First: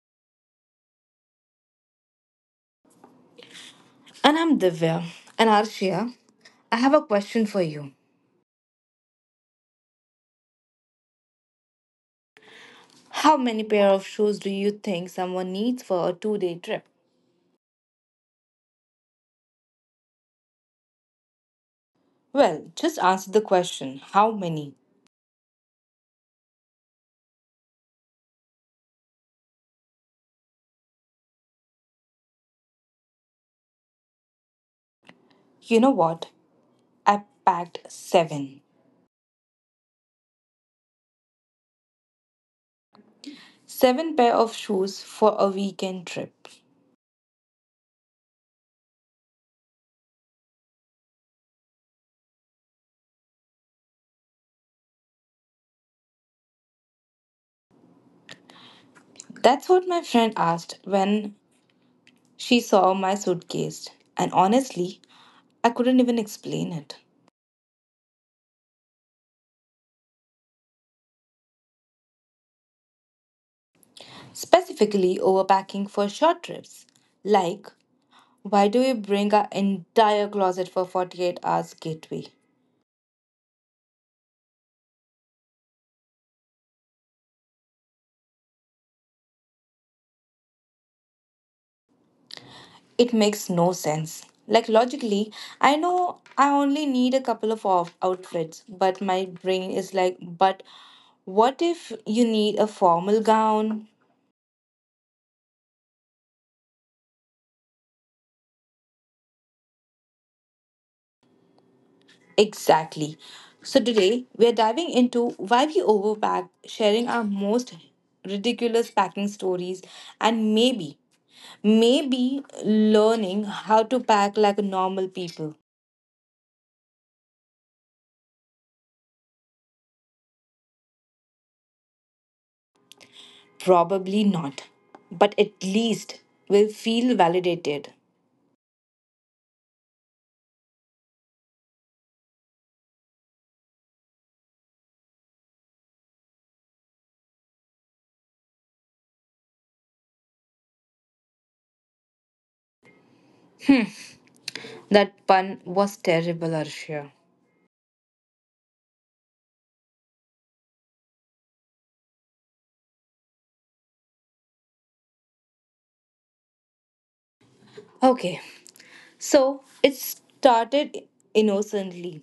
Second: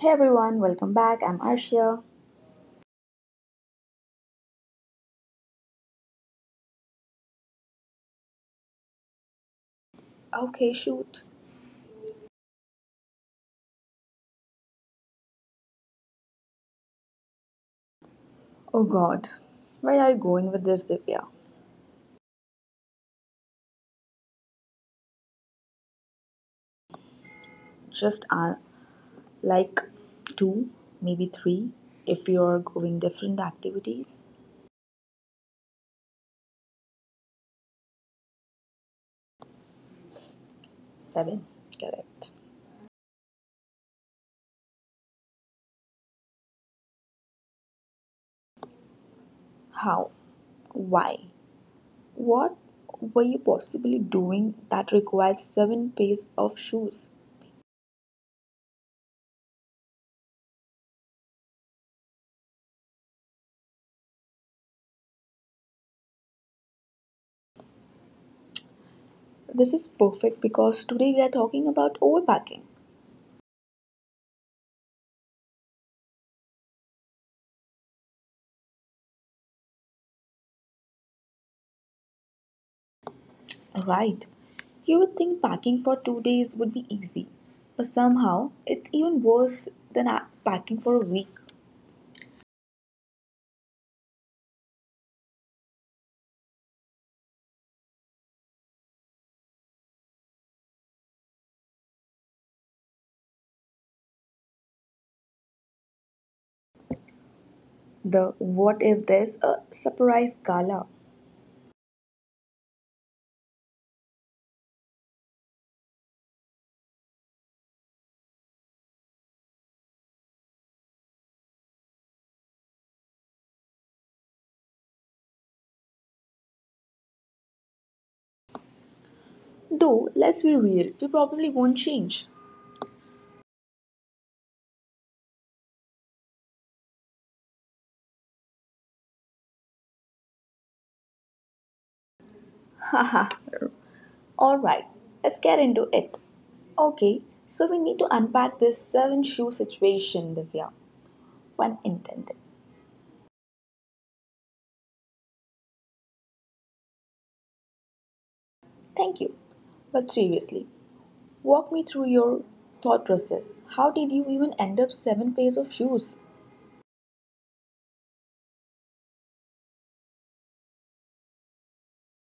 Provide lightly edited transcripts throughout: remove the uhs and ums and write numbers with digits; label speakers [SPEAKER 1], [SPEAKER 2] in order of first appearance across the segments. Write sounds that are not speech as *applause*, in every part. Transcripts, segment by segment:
[SPEAKER 1] Hey everyone, welcome back. I'm Arshia.
[SPEAKER 2] And I'm Divya. And Arshia, I have a question for you.
[SPEAKER 1] Okay, shoot.
[SPEAKER 2] How many pair of shoes do you think someone needs for a two-day trip?
[SPEAKER 1] Oh god, where are you going with this, Divya?
[SPEAKER 2] Well, just answer the question. How many?
[SPEAKER 1] Just like two, maybe three, if you're going different activities.
[SPEAKER 2] You know what? I packed seven.
[SPEAKER 1] Seven, correct.
[SPEAKER 2] Seven pair of shoes for a weekend trip.
[SPEAKER 1] How? Why? What were you possibly doing that required seven pairs of shoes?
[SPEAKER 2] That's what my friend asked when she saw my suitcase. And honestly, I couldn't even explain it.
[SPEAKER 1] This is perfect because today we are talking about overpacking.
[SPEAKER 2] Specifically, overpacking for short trips, like why do we bring our entire closet for 48 hours gateway?
[SPEAKER 1] Right. You would think packing for 2 days would be easy, but somehow it's even worse than packing for a week.
[SPEAKER 2] It makes no sense. Like logically, I know I only need a couple of outfits, but my brain is like, but what if you need a formal gown?
[SPEAKER 1] The what if there's a surprise gala?
[SPEAKER 2] Exactly. So today we are diving into why we overpack, sharing our most ridiculous packing stories, and maybe, maybe learning how to pack like normal people.
[SPEAKER 1] Though, let's be real, we probably won't change.
[SPEAKER 2] Probably not. But at least we'll feel validated.
[SPEAKER 1] Haha. Alright, let's get into it. Okay, so we need to unpack this seven shoe situation, Divya. One intended.
[SPEAKER 2] That pun was terrible, Arshia.
[SPEAKER 1] Thank you. But seriously, walk me through your thought process. How did you even end up seven pairs of shoes?
[SPEAKER 2] Okay, so it started innocently.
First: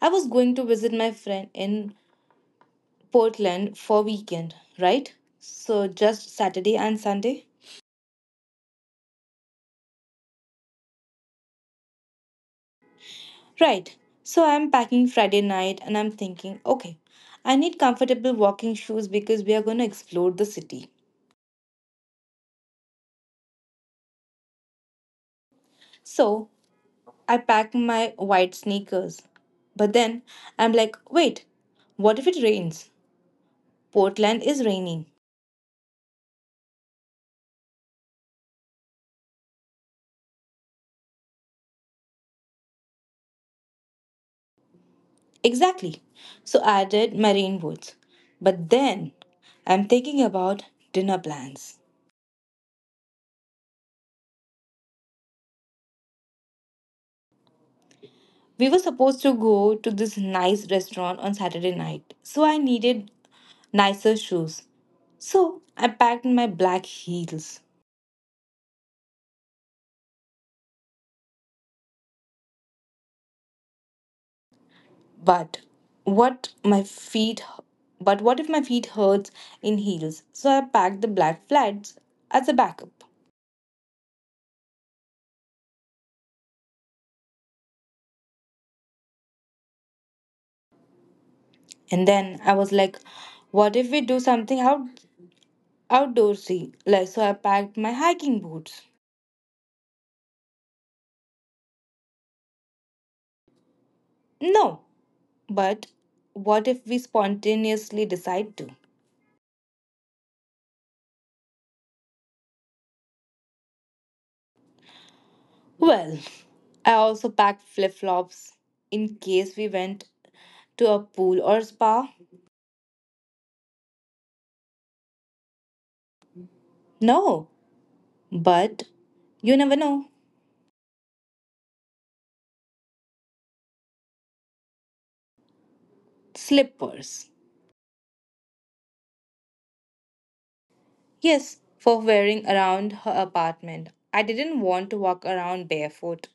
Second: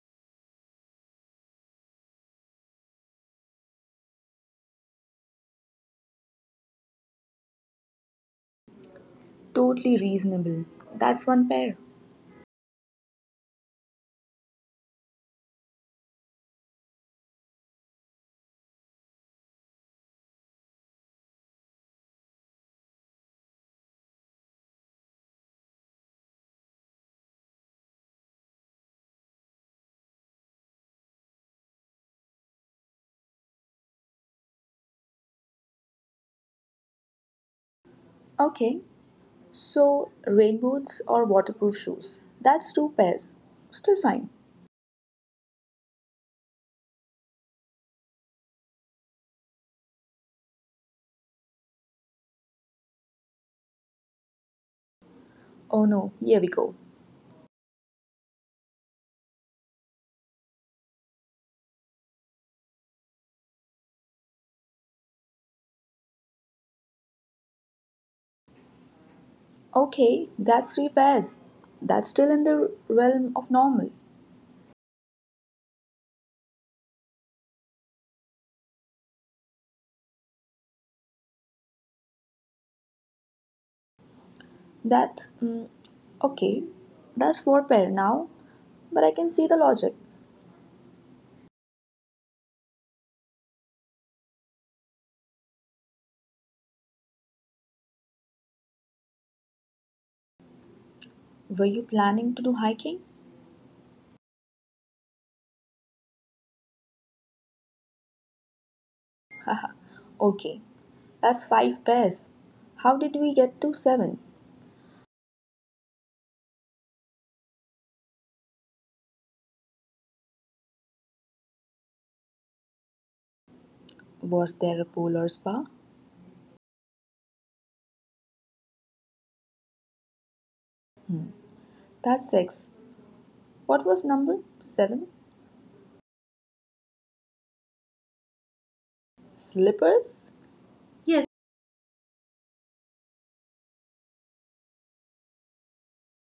[SPEAKER 2] I was going to visit my friend in Portland for weekend, right? So just Saturday and Sunday.
[SPEAKER 1] Totally reasonable. That's one pair.
[SPEAKER 2] Right. So I'm packing Friday night and I'm thinking, okay, I need comfortable walking shoes because we are going to explore the city. So I pack my white sneakers. But then I'm like, wait, what if it rains? Portland is raining.
[SPEAKER 1] Okay, so rain boots or waterproof shoes. That's two pairs. Still fine.
[SPEAKER 2] Exactly. So I did my rain boots. But then I'm thinking about dinner plans.
[SPEAKER 1] Oh no, here we go.
[SPEAKER 2] We were supposed to go to this nice restaurant on Saturday night, so I needed nicer shoes. So I packed my black heels.
[SPEAKER 1] Okay, that's three pairs. That's still in the realm of normal.
[SPEAKER 2] But what my feet but what if my feet hurts in heels? So I packed the black flats as a backup.
[SPEAKER 1] That's okay. That's four pair now, but I can see the logic.
[SPEAKER 2] And then I was like, what if we do something outdoorsy? Like so I packed my hiking boots.
[SPEAKER 1] Were you planning to do hiking?
[SPEAKER 2] No, but what if we spontaneously decide to?
[SPEAKER 1] *laughs* Haha. Okay, that's five pairs. How did we get to seven?
[SPEAKER 2] Well, I also packed flip-flops in case we went to a pool or spa.
[SPEAKER 1] Was there a pool or spa?
[SPEAKER 2] No, but you never know.
[SPEAKER 1] That's six. What was number seven?
[SPEAKER 2] Slippers.
[SPEAKER 1] Slippers?
[SPEAKER 2] Yes, for wearing around her apartment. I didn't want to walk around barefoot.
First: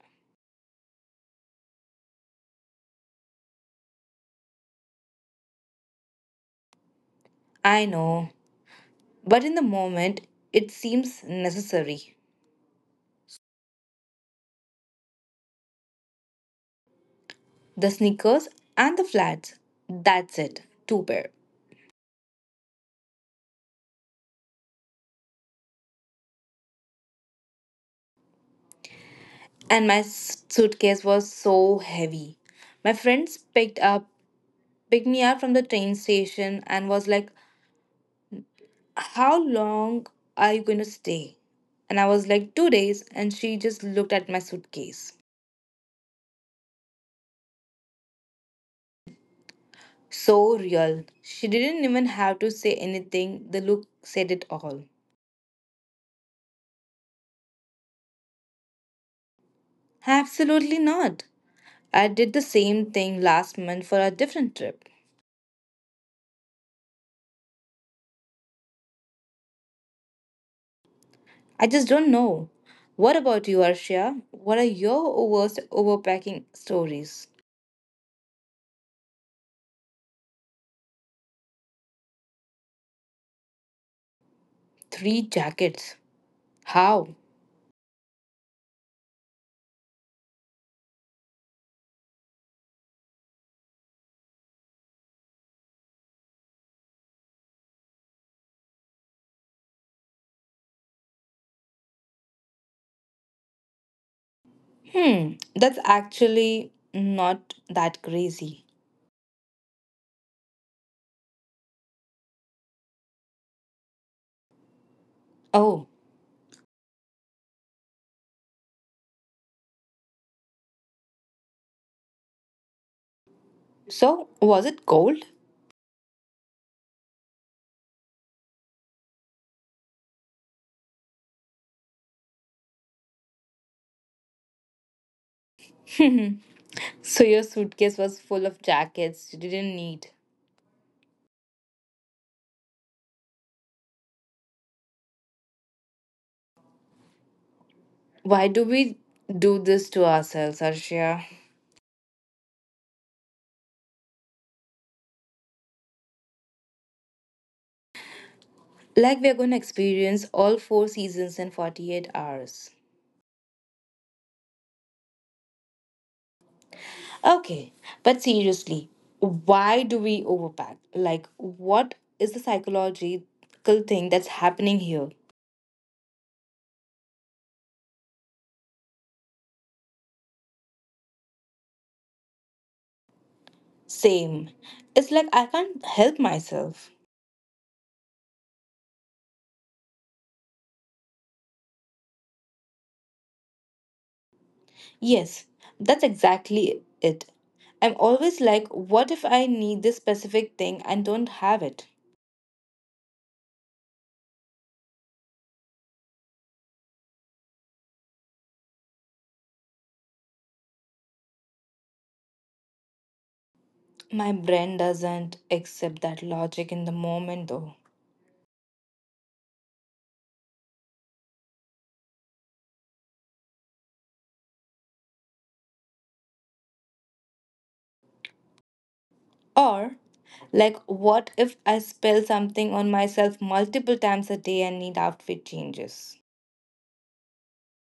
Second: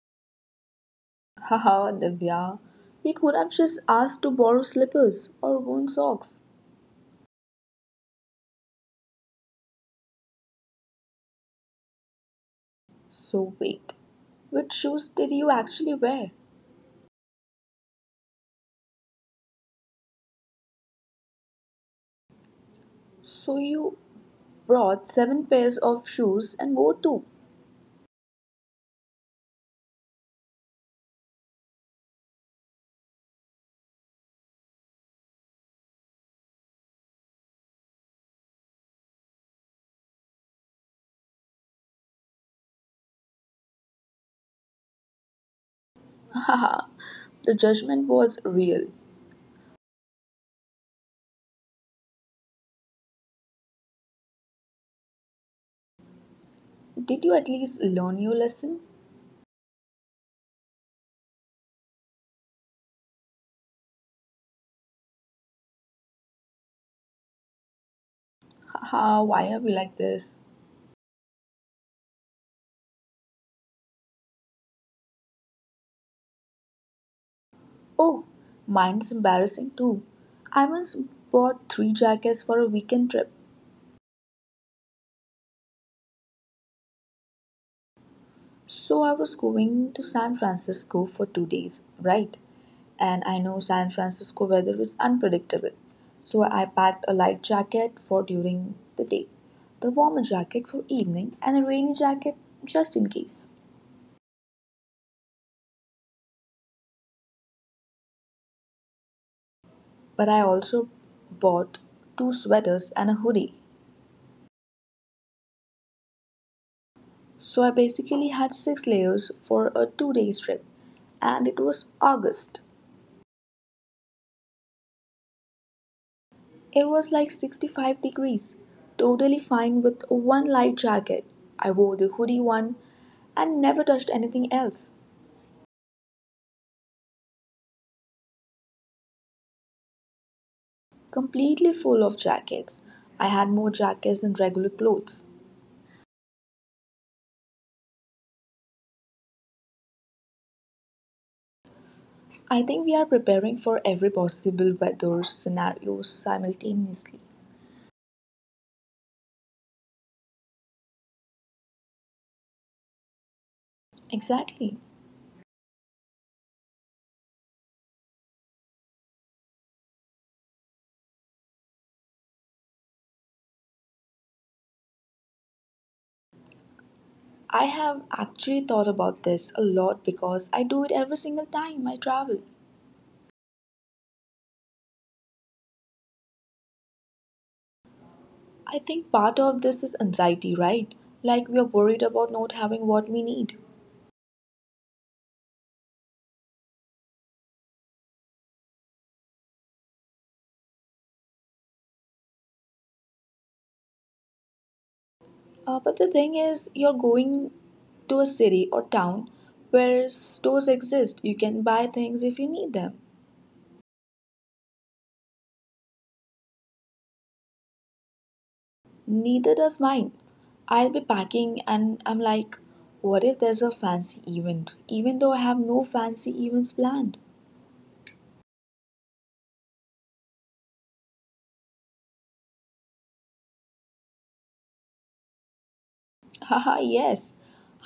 [SPEAKER 1] Haha, *laughs* Divya. He could have just asked to borrow slippers or worn socks.
[SPEAKER 2] I know, but in the moment, it seems necessary.
[SPEAKER 1] So wait, which shoes did you actually wear?
[SPEAKER 2] The sneakers and the flats. That's it, two pair.
[SPEAKER 1] So you brought seven pairs of shoes and wore two.
[SPEAKER 2] And my suitcase was so heavy. My friends picked me up from the train station and was like, "How long are you going to stay?" And I was like, "2 days." And she just looked at my suitcase.
[SPEAKER 1] Haha, *laughs* the judgment was real.
[SPEAKER 2] So real. She didn't even have to say anything, the look said it all.
[SPEAKER 1] Did you at least learn your lesson?
[SPEAKER 2] Absolutely not. I did the same thing last month for a different trip.
[SPEAKER 1] Haha, *laughs* why are we like this?
[SPEAKER 2] I just don't know. What about you, Arshia? What are your worst overpacking stories?
[SPEAKER 1] Oh, mine's embarrassing too. I once bought three jackets for a weekend trip.
[SPEAKER 2] Three jackets. How?
[SPEAKER 1] So I was going to San Francisco for 2 days, right? And I know San Francisco weather is unpredictable. So I packed a light jacket for during the day, the warmer jacket for evening, and a rainy jacket just in case.
[SPEAKER 2] Hmm, that's actually not that crazy.
[SPEAKER 1] But I also bought two sweaters and a hoodie.
[SPEAKER 2] Oh,
[SPEAKER 1] So I basically had six layers for a 2-day trip, and it was August.
[SPEAKER 2] so was it cold?
[SPEAKER 1] It was like 65 degrees, totally fine with one light jacket. I wore the hoodie one and never touched anything else.
[SPEAKER 2] *laughs* So your suitcase was full of jackets you didn't need.
[SPEAKER 1] Completely full of jackets. I had more jackets than regular clothes.
[SPEAKER 2] Why do we do this to ourselves, Arshia?
[SPEAKER 1] I think we are preparing for every possible weather scenario simultaneously.
[SPEAKER 2] Like we're going to experience all four seasons in 48 hours.
[SPEAKER 1] Exactly.
[SPEAKER 2] Okay, but seriously, why do we overpack? Like, what is the psychological thing that's happening here?
[SPEAKER 1] I have actually thought about this a lot because I do it every single time I travel.
[SPEAKER 2] Same. It's like I can't help myself.
[SPEAKER 1] I think part of this is anxiety, right? Like we are worried about not having what we need.
[SPEAKER 2] Yes, that's exactly it. I'm always like, what if I need this specific thing and don't have it?
[SPEAKER 1] But the thing is, you're going to a city or town where stores exist. You can buy things if you need them.
[SPEAKER 2] My brain doesn't accept that logic in the moment, though.
[SPEAKER 1] Neither does mine. I'll be packing and I'm like, what if there's a fancy event? Even though I have no fancy events planned.
[SPEAKER 2] Or, like, what if I spill something on myself multiple times a day and need outfit changes?
[SPEAKER 1] *laughs* Haha, yes.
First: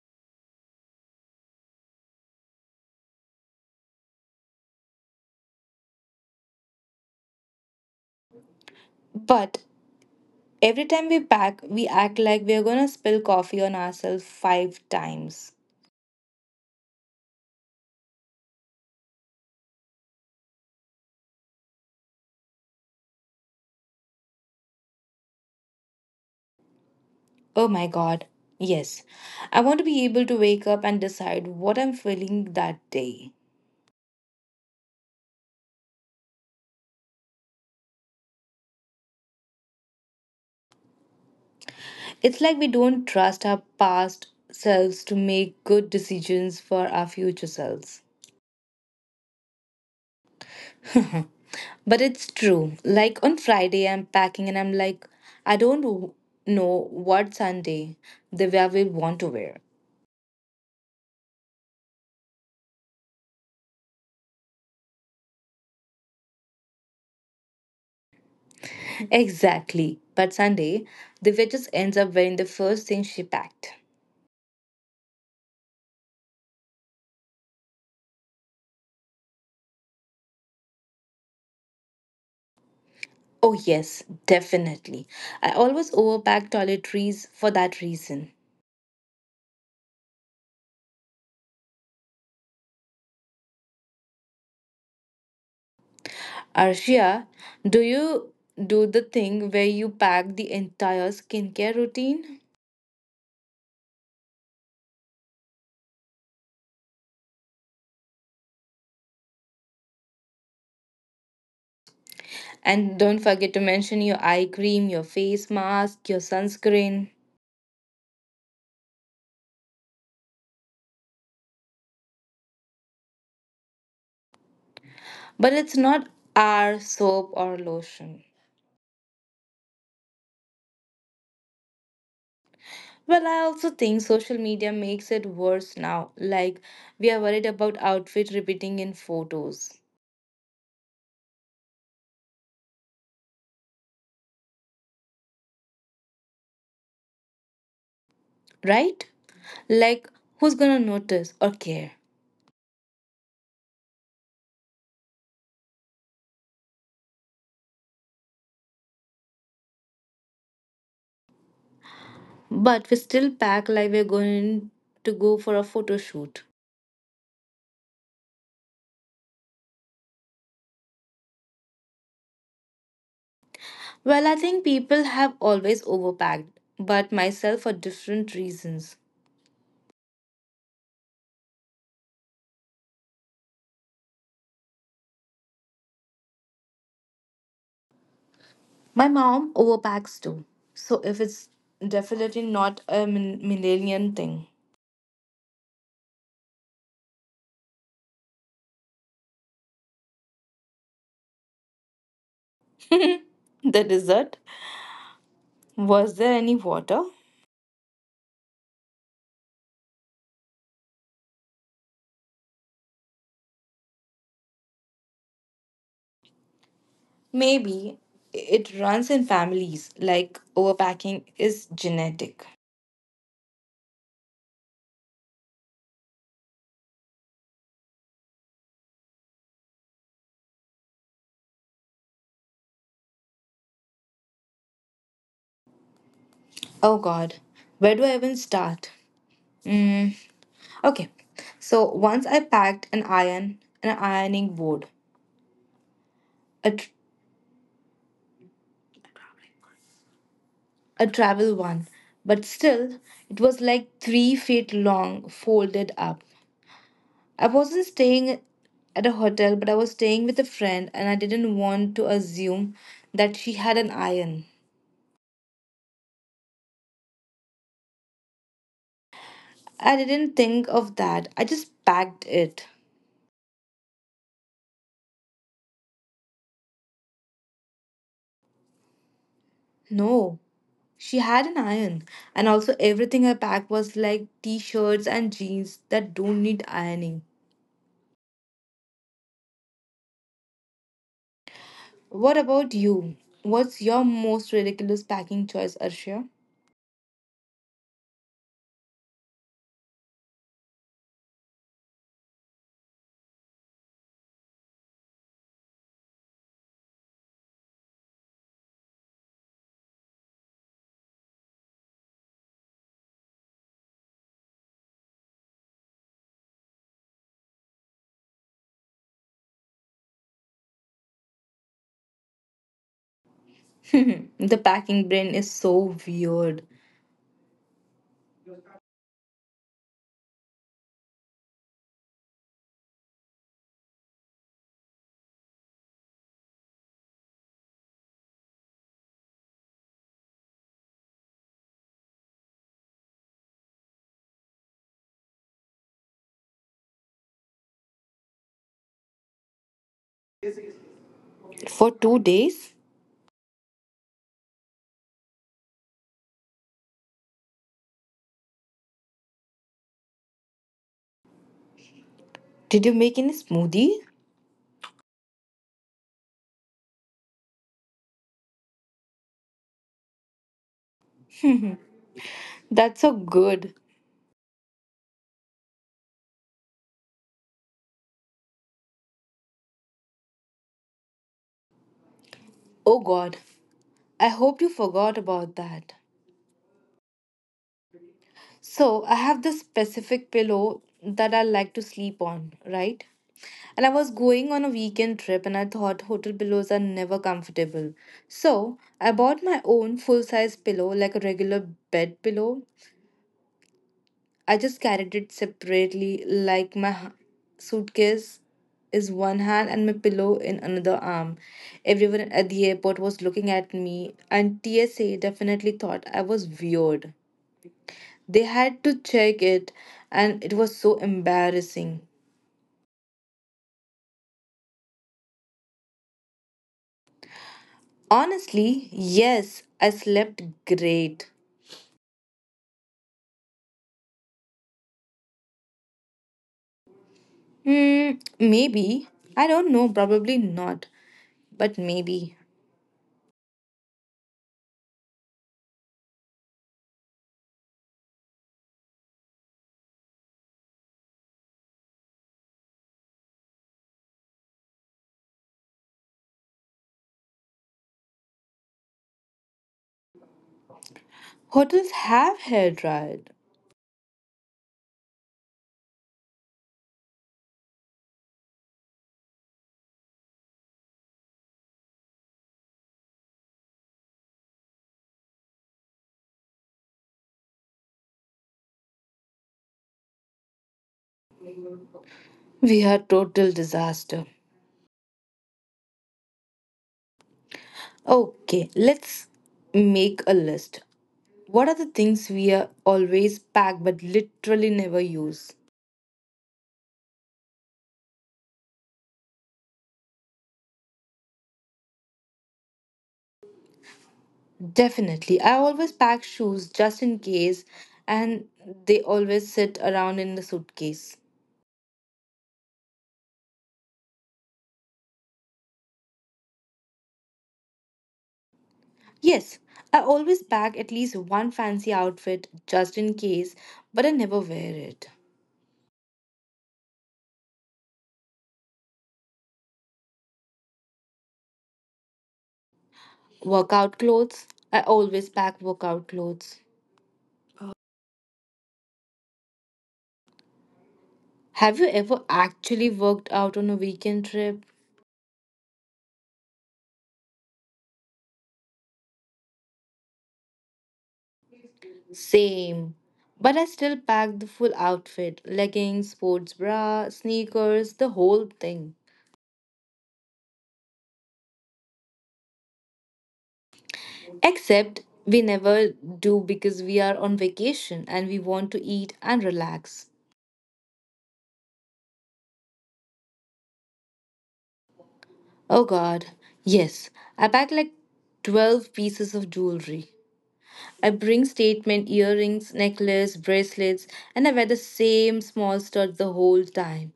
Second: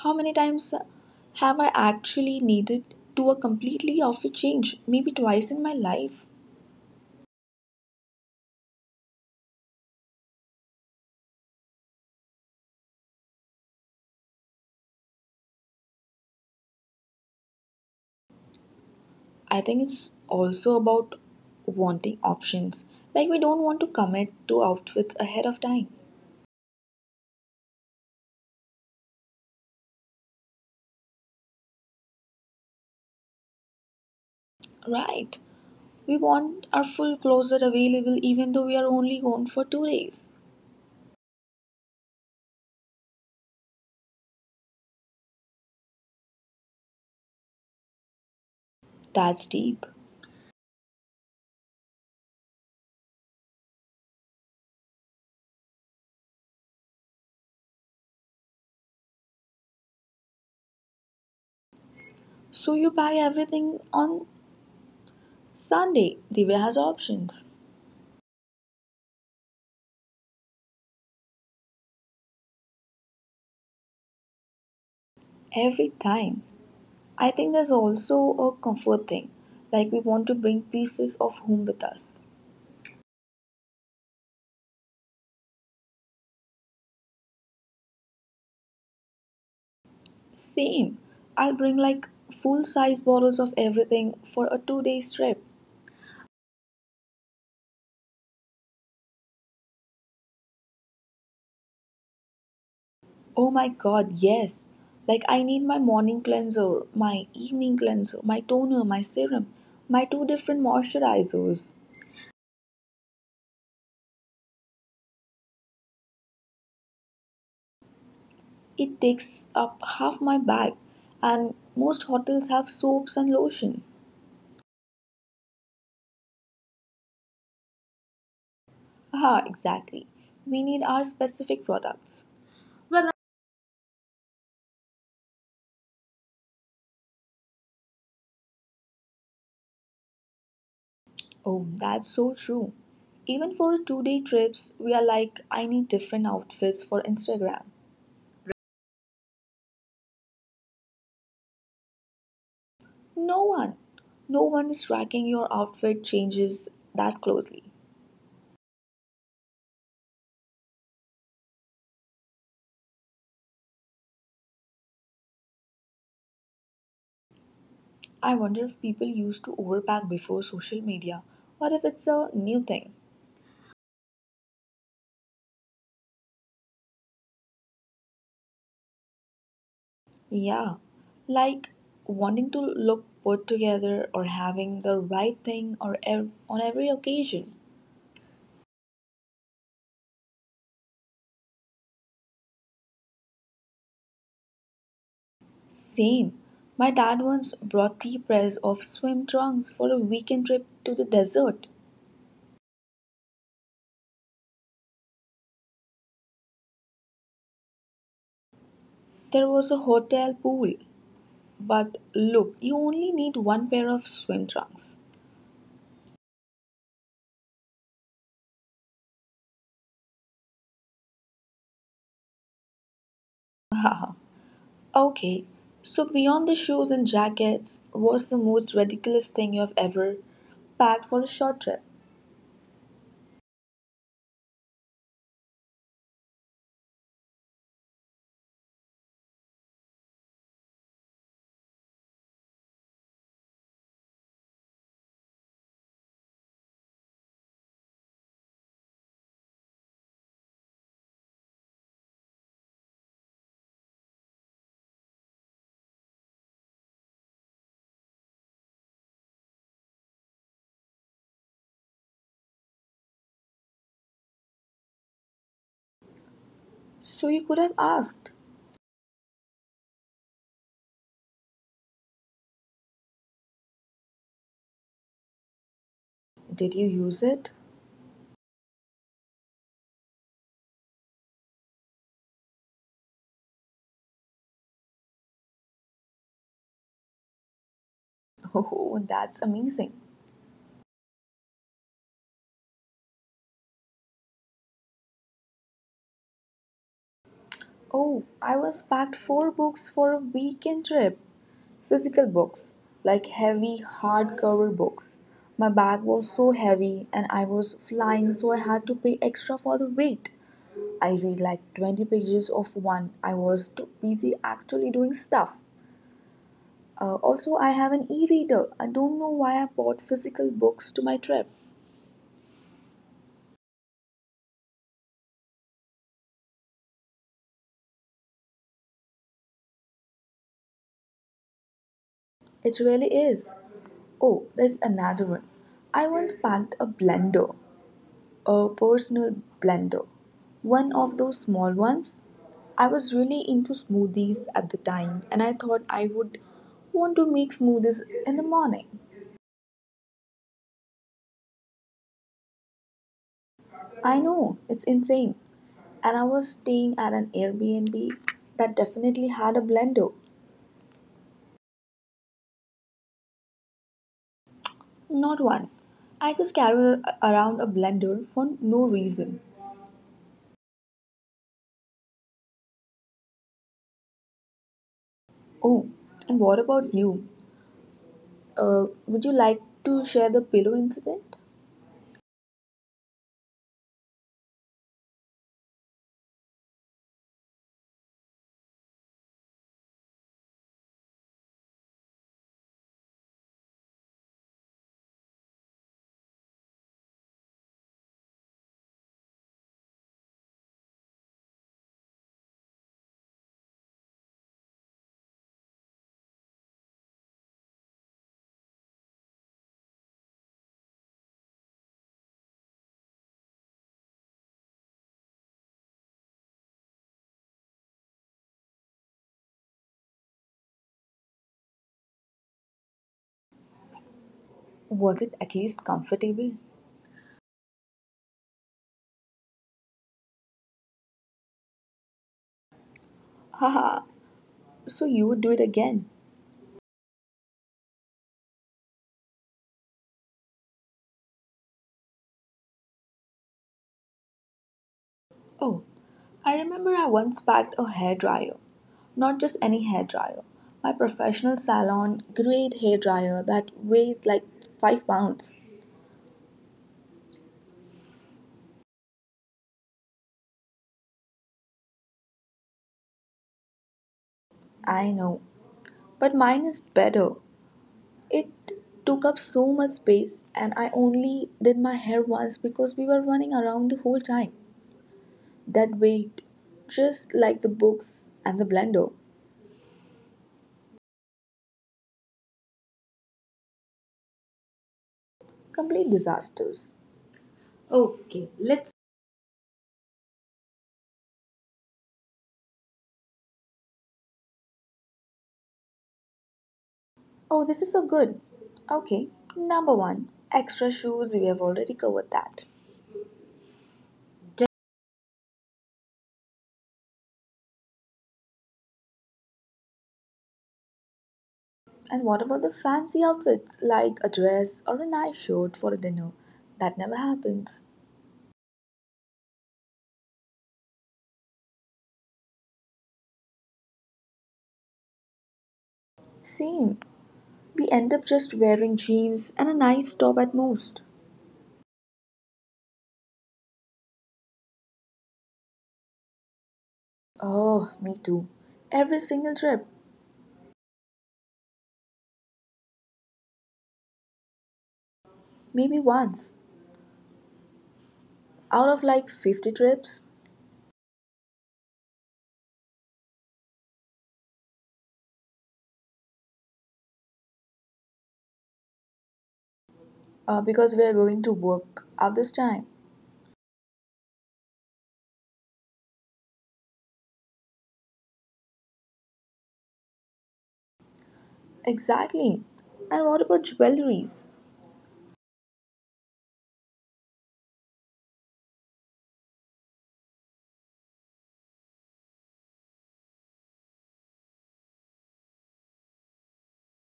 [SPEAKER 1] How many times have I actually needed to a completely outfit change? Maybe twice in my life.
[SPEAKER 2] But every time we pack, we act like we're gonna spill coffee on ourselves five times.
[SPEAKER 1] I think it's also about wanting options. Like, we don't want to commit to outfits ahead of time,
[SPEAKER 2] Oh my god, yes. I want to be able to wake up and decide what I'm feeling that day.
[SPEAKER 1] right? We want our full closet available even though we are only gone for 2 days.
[SPEAKER 2] It's like we don't trust our past selves to make good decisions for our future selves.
[SPEAKER 1] That's deep.
[SPEAKER 2] *laughs* But it's true. Like on Friday, I'm packing and I'm like, I don't know what Sunday Divya will want to wear. *laughs*
[SPEAKER 1] So, you buy everything on Sunday. Divya has options
[SPEAKER 2] Exactly. But Sunday, Divya just ends up wearing the first thing she packed.
[SPEAKER 1] every time. I think there's also a comfort thing. Like, we want to bring pieces of home with us.
[SPEAKER 2] Oh, yes, definitely. I always overpack toiletries for that reason.
[SPEAKER 1] Same. I'll bring like full size bottles of everything for a 2-day trip.
[SPEAKER 2] Arshia, do you do the thing where you pack the entire skincare routine?
[SPEAKER 1] Oh my god, yes. Like I need my morning cleanser, my evening cleanser, my toner, my serum, my two different moisturizers.
[SPEAKER 2] And don't forget to mention your eye cream, your face mask, your sunscreen.
[SPEAKER 1] It takes up half my bag and most hotels have soaps and lotion.
[SPEAKER 2] But it's not our soap or lotion.
[SPEAKER 1] Ah, exactly. We need our specific products.
[SPEAKER 2] Well, I also think social media makes it worse now. Like, we are worried about outfit repeating in photos,
[SPEAKER 1] Oh, that's so true. Even for two-day trips, we are like I need different outfits for Instagram.
[SPEAKER 2] right? Like, who's gonna notice or care?
[SPEAKER 1] No one, no one is tracking your outfit changes that closely.
[SPEAKER 2] But we still pack like we're going to go for a photo shoot.
[SPEAKER 1] I wonder if people used to overpack before social media or if it's a new thing.
[SPEAKER 2] Well, I think people have always overpacked, but myself for different reasons.
[SPEAKER 1] Yeah, like wanting to look put together or having the right thing or on every occasion.
[SPEAKER 2] My mom overpacks too. So if it's definitely not a millennium thing.
[SPEAKER 1] Same. My dad once brought three pairs of swim trunks for a weekend trip to the desert.
[SPEAKER 2] *laughs* The dessert? Was there any water?
[SPEAKER 1] There was a hotel pool, but look, you only need one pair of swim trunks.
[SPEAKER 2] Maybe it runs in families, like overpacking is genetic.
[SPEAKER 1] *laughs* Okay, so beyond the shoes and jackets, what's the most ridiculous thing you have ever packed for a short trip?
[SPEAKER 2] Oh god, where do I even start? Mm, okay, so once I packed an iron, and an ironing board, a, tr- a travel one, but still, it was like 3 feet long, folded up. I wasn't staying at a hotel, but I was staying with a friend, and I didn't want to assume that she had an iron.
[SPEAKER 1] So you could have asked.
[SPEAKER 2] I didn't think of that. I just packed it.
[SPEAKER 1] Did you use it?
[SPEAKER 2] No, she had an iron. And also, everything I packed was like t shirts and jeans that don't need ironing.
[SPEAKER 1] *laughs* Oh, that's amazing.
[SPEAKER 2] What about you? What's your most ridiculous packing choice, Arshia?
[SPEAKER 1] Oh, I was packed four books for a weekend trip. Physical books, like heavy, hardcover books. My bag was so heavy and I was flying, so I had to pay extra for the weight. I read like 20 pages of one. I was too busy actually doing stuff. Also, I have an e-reader. I don't know why I bought physical books to my trip.
[SPEAKER 2] *laughs* The packing brain is so weird.
[SPEAKER 1] It really is. Oh, there's another one. I once packed a blender, a personal blender, one of those small ones. I was really into smoothies at the time and I thought I would want to make smoothies in the morning.
[SPEAKER 2] For 2 days?
[SPEAKER 1] I know, it's insane. And I was staying at an Airbnb that definitely had a blender.
[SPEAKER 2] Did you make any smoothie?
[SPEAKER 1] Not one. I just carry around a blender for no reason.
[SPEAKER 2] That's so good.
[SPEAKER 1] Oh, and what about you? Would you like to share the pillow incident?
[SPEAKER 2] Oh god, I hope you forgot about that. So, I have this specific pillow that I like to sleep on, right? And I was going on a weekend trip and I thought hotel pillows are never comfortable. So I bought my own full size pillow, like a regular bed pillow. I just carried it separately, like my suitcase is one hand and my pillow in another arm. Everyone at the airport was looking at me, and TSA definitely thought I was weird. They had to check it, and it was so embarrassing.
[SPEAKER 1] Was it at least comfortable?
[SPEAKER 2] Honestly, yes, I slept great.
[SPEAKER 1] *laughs* Haha, so you would do it again.
[SPEAKER 2] Hmm, maybe. I don't know, probably not, but maybe.
[SPEAKER 1] Oh, I remember I once packed a hairdryer. Not just any hairdryer. My professional salon grade hairdryer that weighs like 5 pounds.
[SPEAKER 2] Hotels have hair dryer.
[SPEAKER 1] I know, but mine is better. It took up so much space, and I only did my hair once because we were running around the whole time. That weight, just like the books and the blender,
[SPEAKER 2] We are total disaster.
[SPEAKER 1] complete disasters. Okay,
[SPEAKER 2] Okay,
[SPEAKER 1] let's.
[SPEAKER 2] let's make a list. What are the things we are always pack but literally never use?
[SPEAKER 1] Oh, this is so good. Okay, number one, extra shoes. We have already covered that.
[SPEAKER 2] Definitely. I always pack shoes just in case and they always sit around in the suitcase.
[SPEAKER 1] And what about the fancy outfits like a dress or a nice shirt for a dinner? That never happens.
[SPEAKER 2] Yes, I always pack at least one fancy outfit just in case, but I never wear it.
[SPEAKER 1] Same. We end up just wearing jeans and a nice top at most.
[SPEAKER 2] Workout clothes. I always pack workout clothes.
[SPEAKER 1] Oh, me too. Every single trip,
[SPEAKER 2] Have you ever actually worked out on a weekend trip?
[SPEAKER 1] maybe once out of like 50 trips,
[SPEAKER 2] Same. But I still pack the full outfit leggings, sports bra, sneakers, the whole thing.
[SPEAKER 1] because we are going to work at this time.
[SPEAKER 2] Except we never do because we are on vacation and we want to eat and relax.
[SPEAKER 1] Exactly. And what about jewelries?
[SPEAKER 2] Oh god, yes, I pack like 12 pieces of jewelry. I bring statement earrings, necklace, bracelets, and I wear the same small stud the whole time.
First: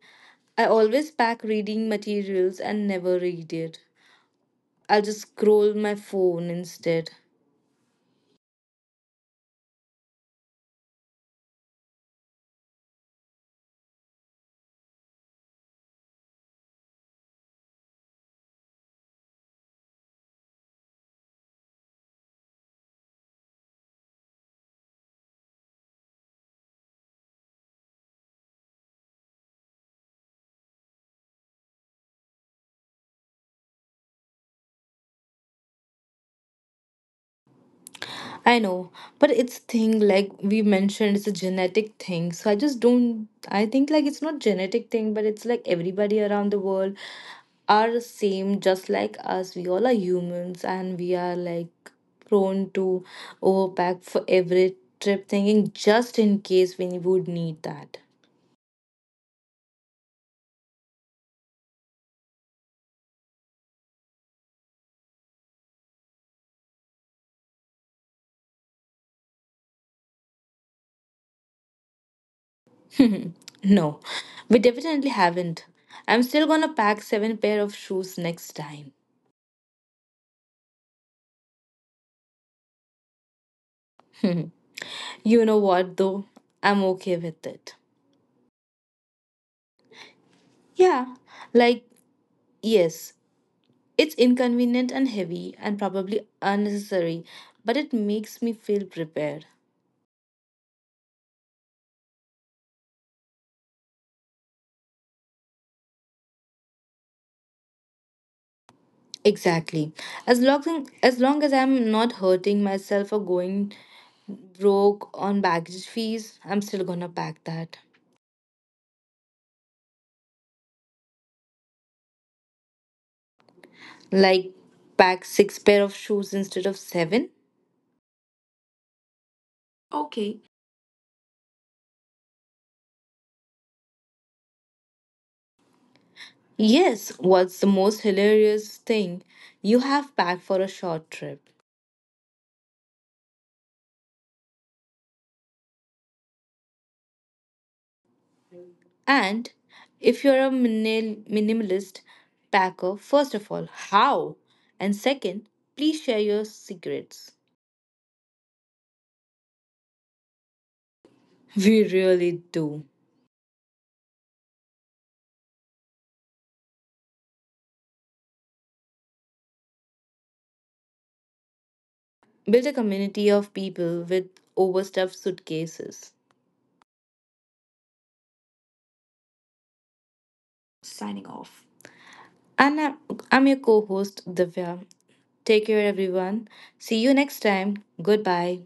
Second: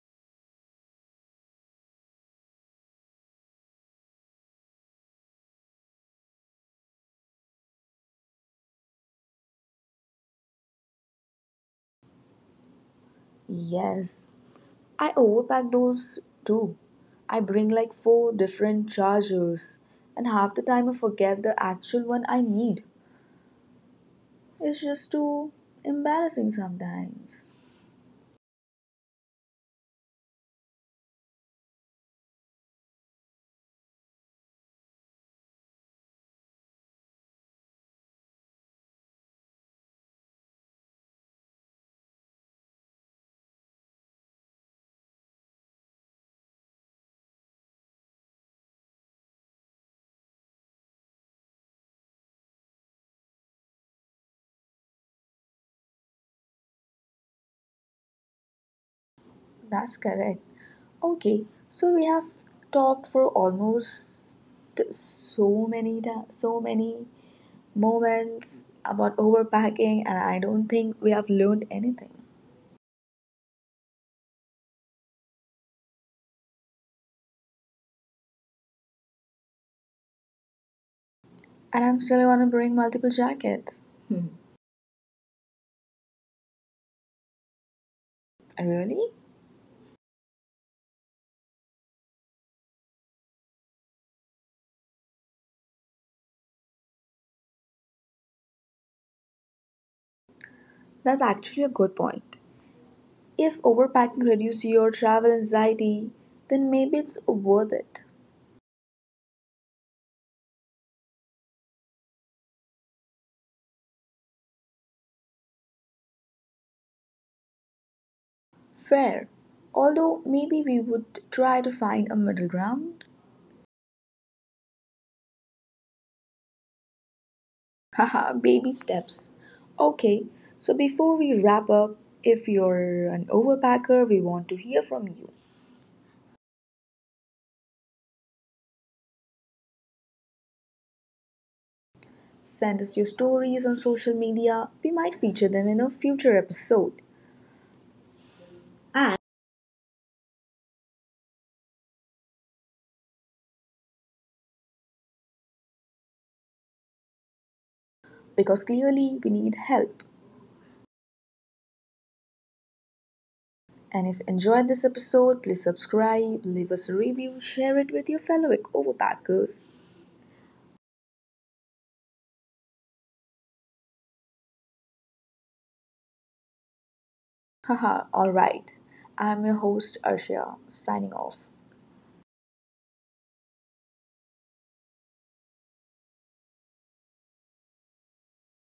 [SPEAKER 2] I always pack reading materials and never read it. I'll just scroll my phone instead.
[SPEAKER 1] Yes, I overpack those too. I bring like four different chargers, and half the time I forget the actual one I need. It's just too embarrassing sometimes.
[SPEAKER 2] I know, but it's thing like we mentioned, it's a genetic thing. So I just don't. I think like it's not genetic thing, but it's like everybody around the world are same just like us, we all are humans and we are like prone to overpack for every trip thinking just in case we would need that.
[SPEAKER 1] That's correct. Okay, so we have talked for almost so many moments about overpacking, and I don't think we have learned anything.
[SPEAKER 2] *laughs* No, we definitely haven't. I'm still gonna pack seven pair of shoes next time.
[SPEAKER 1] And I'm still gonna bring multiple jackets. Hmm.
[SPEAKER 2] *laughs* You know what though, I'm okay with it.
[SPEAKER 1] Really?
[SPEAKER 2] Yeah, like, yes, it's inconvenient and heavy and probably unnecessary, but it makes me feel prepared.
[SPEAKER 1] That's actually a good point. If overpacking reduces your travel anxiety, then maybe it's worth it.
[SPEAKER 2] Exactly. As long as I'm not hurting myself or going broke on baggage fees, I'm still gonna pack that.
[SPEAKER 1] Fair. Although maybe we would try to find a middle ground.
[SPEAKER 2] Like pack six pair of shoes instead of seven.
[SPEAKER 1] Haha, baby steps. Okay,
[SPEAKER 2] Okay.
[SPEAKER 1] so before we wrap up, if you're an overpacker, we want to hear from you.
[SPEAKER 2] Yes, what's the most hilarious thing you have packed for a short trip?
[SPEAKER 1] Send us your stories on social media. We might feature them in a future episode. And
[SPEAKER 2] And if you're a minimalist packer, first of all, how? And second, please share your secrets.
[SPEAKER 1] because clearly we need help.
[SPEAKER 2] *laughs* We really do.
[SPEAKER 1] And if you enjoyed this episode, please subscribe, leave us a review, share it with your fellow overpackers.
[SPEAKER 2] Build a community of people with overstuffed suitcases.
[SPEAKER 1] Haha, alright. I'm your host Arshia, signing
[SPEAKER 2] Signing
[SPEAKER 1] off.
[SPEAKER 2] off. And I'm your co host, Divya. Take care, everyone. See you next time. Goodbye.